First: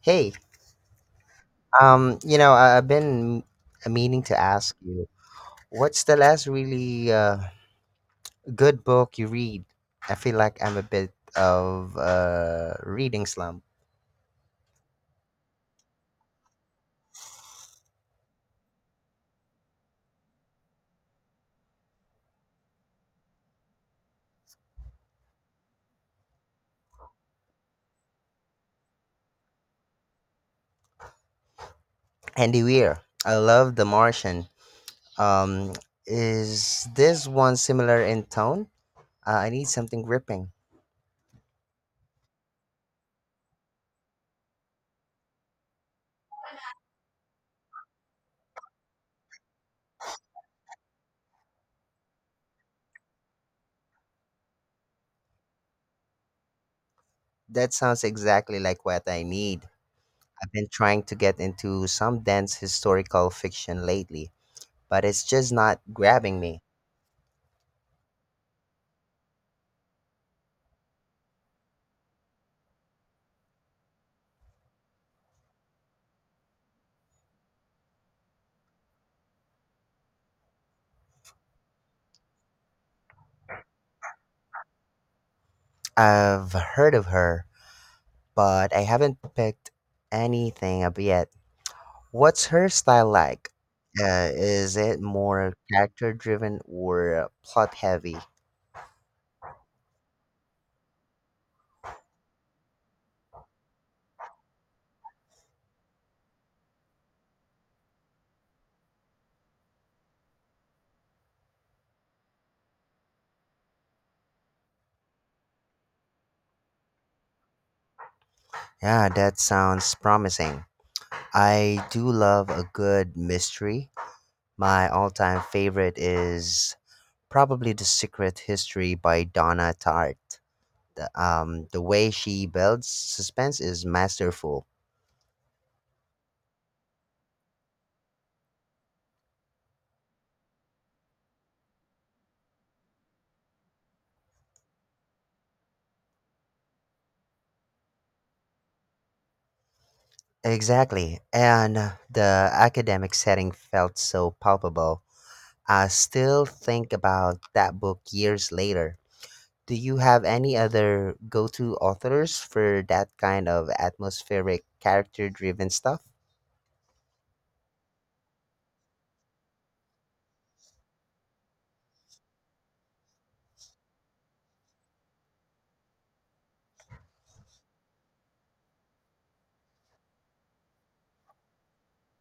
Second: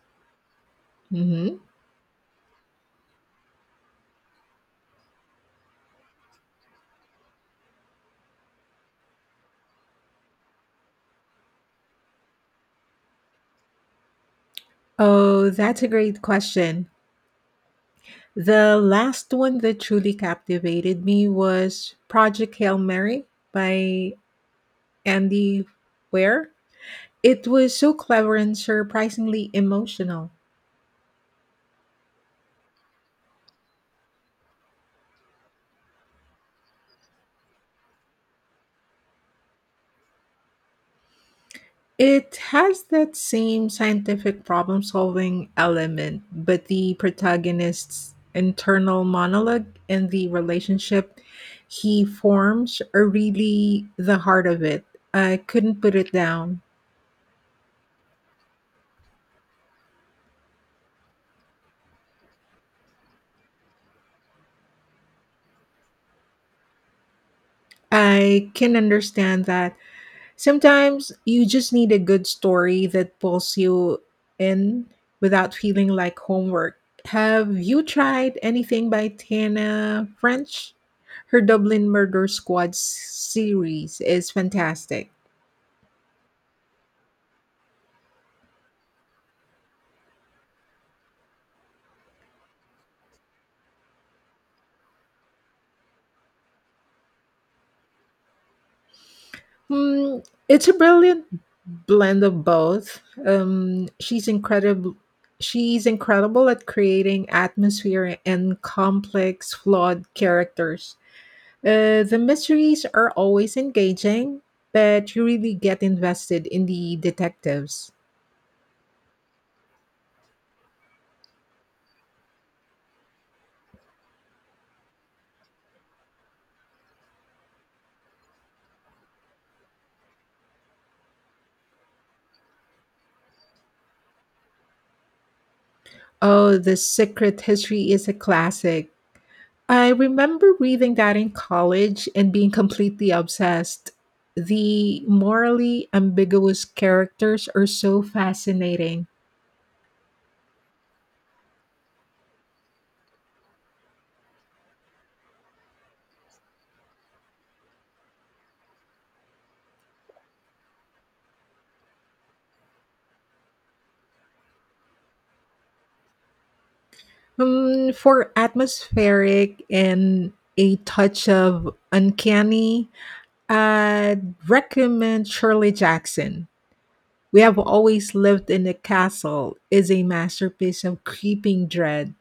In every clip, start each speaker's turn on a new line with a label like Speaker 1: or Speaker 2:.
Speaker 1: Hey,
Speaker 2: Hmm.
Speaker 1: I- I've been meaning to ask you, what's the last really good book you read? I feel like I'm a bit of a reading slump.
Speaker 2: Oh, that's a great question. The last one that truly captivated me was Project Hail Mary by Andy Weir. It was so clever and surprisingly emotional.
Speaker 1: Andy Weir, I love The Martian. Um, is this one similar in tone? I need something gripping.
Speaker 2: It has that same scientific problem solving element, but the protagonist's internal monologue and the relationship he forms are really the heart of it. I couldn't put it down.
Speaker 1: That sounds exactly like what I need. I've been trying to get into some dense historical fiction lately, but it's just not grabbing me.
Speaker 2: I can understand that. Sometimes you just need a good story that pulls you in without feeling like homework. Have you tried anything by Tana French? Her Dublin Murder Squad series is fantastic.
Speaker 1: I've heard of her but I haven't picked anything up yet. What's her style like? Is it more character driven or plot heavy?
Speaker 2: Hmm, it's a brilliant blend of both. Um, she's incredible. She's incredible at creating atmosphere and complex, flawed characters. The mysteries are always engaging, but you really get invested in the detectives.
Speaker 1: Yeah, that sounds promising. I do love a good mystery. My all time favorite is probably The Secret History by Donna Tartt. The way she builds suspense is masterful.
Speaker 2: Oh, The Secret History is a classic. I remember reading that in college and being completely obsessed. The morally ambiguous characters are so fascinating.
Speaker 1: Exactly. And the academic setting felt so palpable. I still think about that book years later. Do you have any other go to authors for that kind of atmospheric, character driven stuff?
Speaker 2: For atmospheric and a touch of uncanny, I'd recommend Shirley Jackson. We Have Always Lived in a Castle is a masterpiece of creeping dread.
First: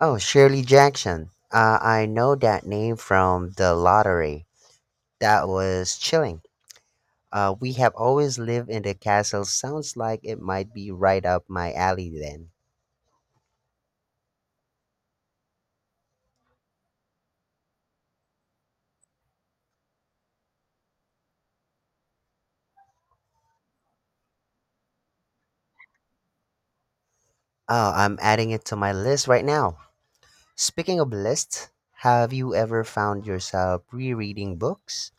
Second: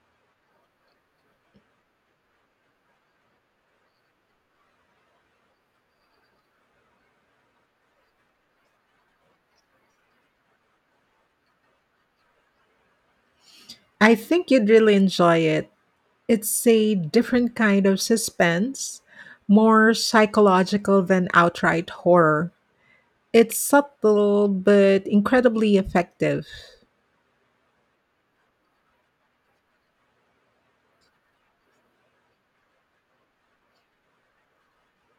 Speaker 1: Oh, Shirley Jackson. I know that name from the lottery. That was chilling. We have always lived in the castle. Sounds like it might be right up my alley then.
Speaker 2: I think you'd really enjoy it. It's a different kind of suspense, more psychological than outright horror. It's subtle but incredibly effective.
Speaker 1: Oh, I'm adding it to my list right now. Speaking of lists, have you ever found yourself rereading books?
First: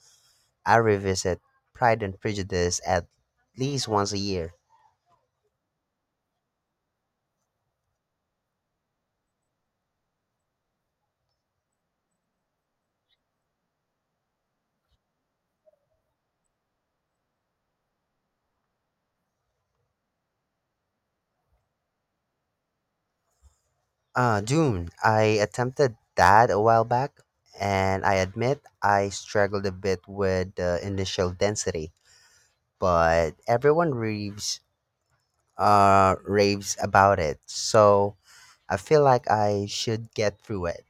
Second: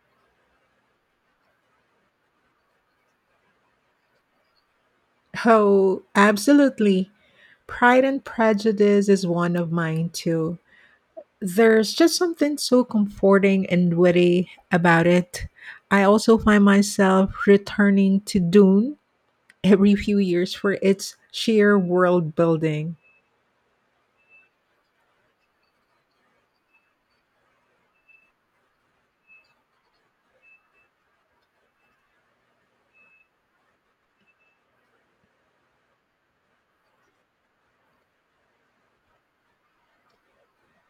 Speaker 1: I revisit Pride and Prejudice at least once a year.
Speaker 2: Oh, absolutely. Pride and Prejudice is one of mine too. There's just something so comforting and witty about it. I also find myself returning to Dune every few years for its sheer world building.
Speaker 1: Dune. I attempted that a while back, and I admit I struggled a bit with the initial density, but raves about it, so I feel like I should get through it.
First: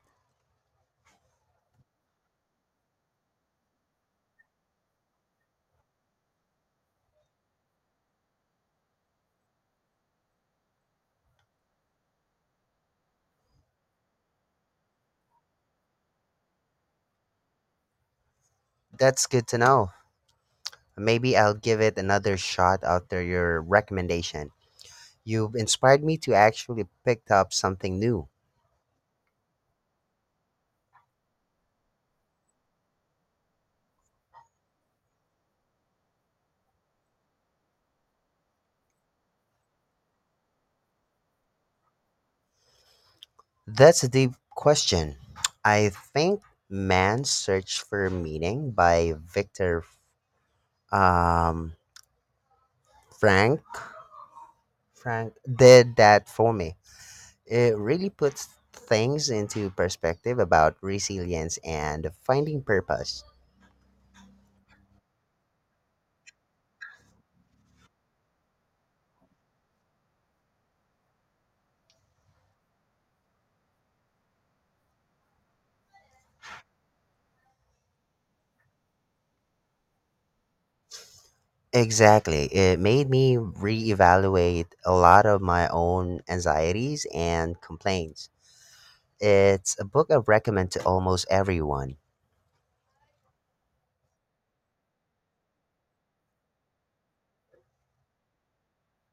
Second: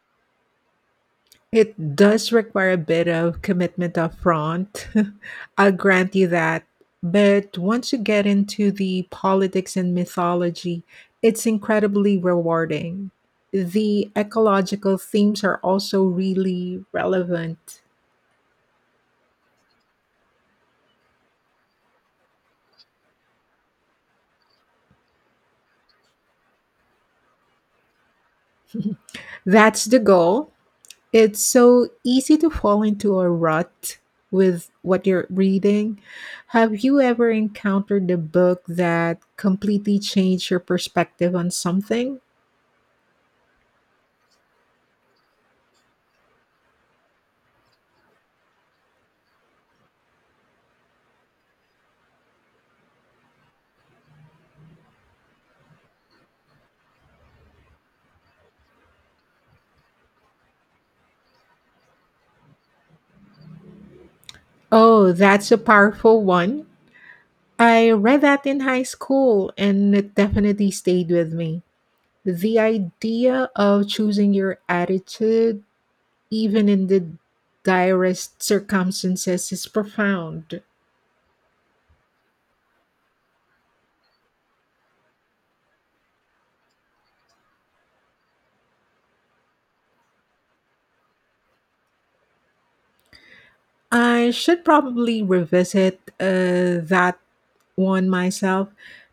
Speaker 2: It does require a bit of commitment up front. I'll grant you that. But once you get into the politics and mythology, it's incredibly rewarding. The ecological themes are also really relevant.
Speaker 1: That's good to know. Maybe I'll give it another shot after your recommendation. You've inspired me to actually pick up something new.
Speaker 2: That's the goal. It's so easy to fall into a rut with what you're reading. Have you ever encountered a book that completely changed your perspective on something?
Speaker 1: That's a deep question. I think Man's Search for Meaning by Victor um, Frank Frank did that for me. It really puts things into perspective about resilience and finding purpose.
Speaker 2: Oh, that's a powerful one. I read that in high school and it definitely stayed with me. The idea of choosing your attitude, even in the direst circumstances, is profound.
Speaker 1: Exactly. It made me reevaluate a lot of my own anxieties and complaints. It's a book I recommend to almost everyone.
Speaker 2: I should probably revisit that one myself.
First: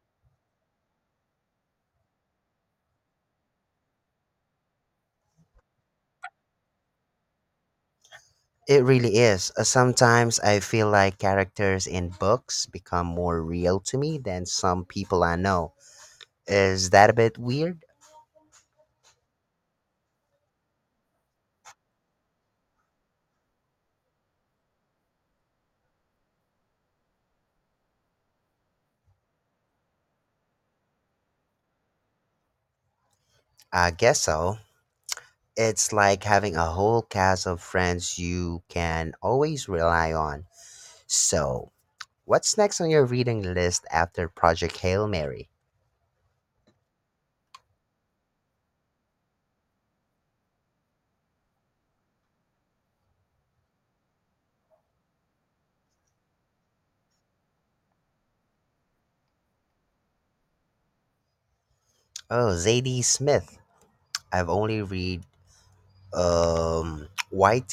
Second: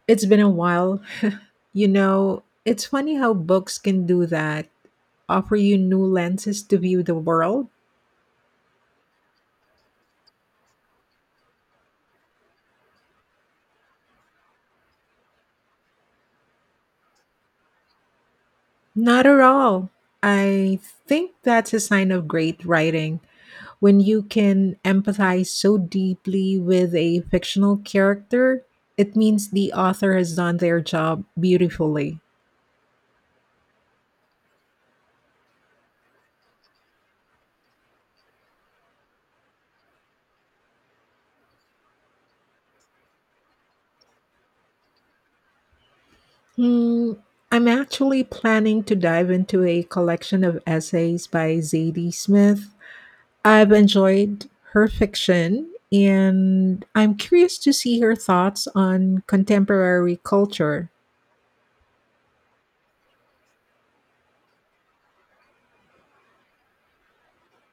Speaker 2: It's been a while. You know, it's funny how books can do that, offer you new lenses to view the world.
Speaker 1: It really is. Sometimes I feel like characters in books become more real to me than some people I know. Is that a bit weird?
Speaker 2: Not at all. I think that's a sign of great writing when you can empathize so deeply with a fictional character. It means the author has done their job beautifully.
Speaker 1: I guess so. It's like having a whole cast of friends you can always rely on. So, what's next on your reading list after Project Hail Mary?
Speaker 2: Hmm, I'm actually planning to dive into a collection of essays by Zadie Smith. I've enjoyed her fiction, and I'm curious to see her thoughts on contemporary culture.
Speaker 1: Oh, Zadie Smith. I've only read White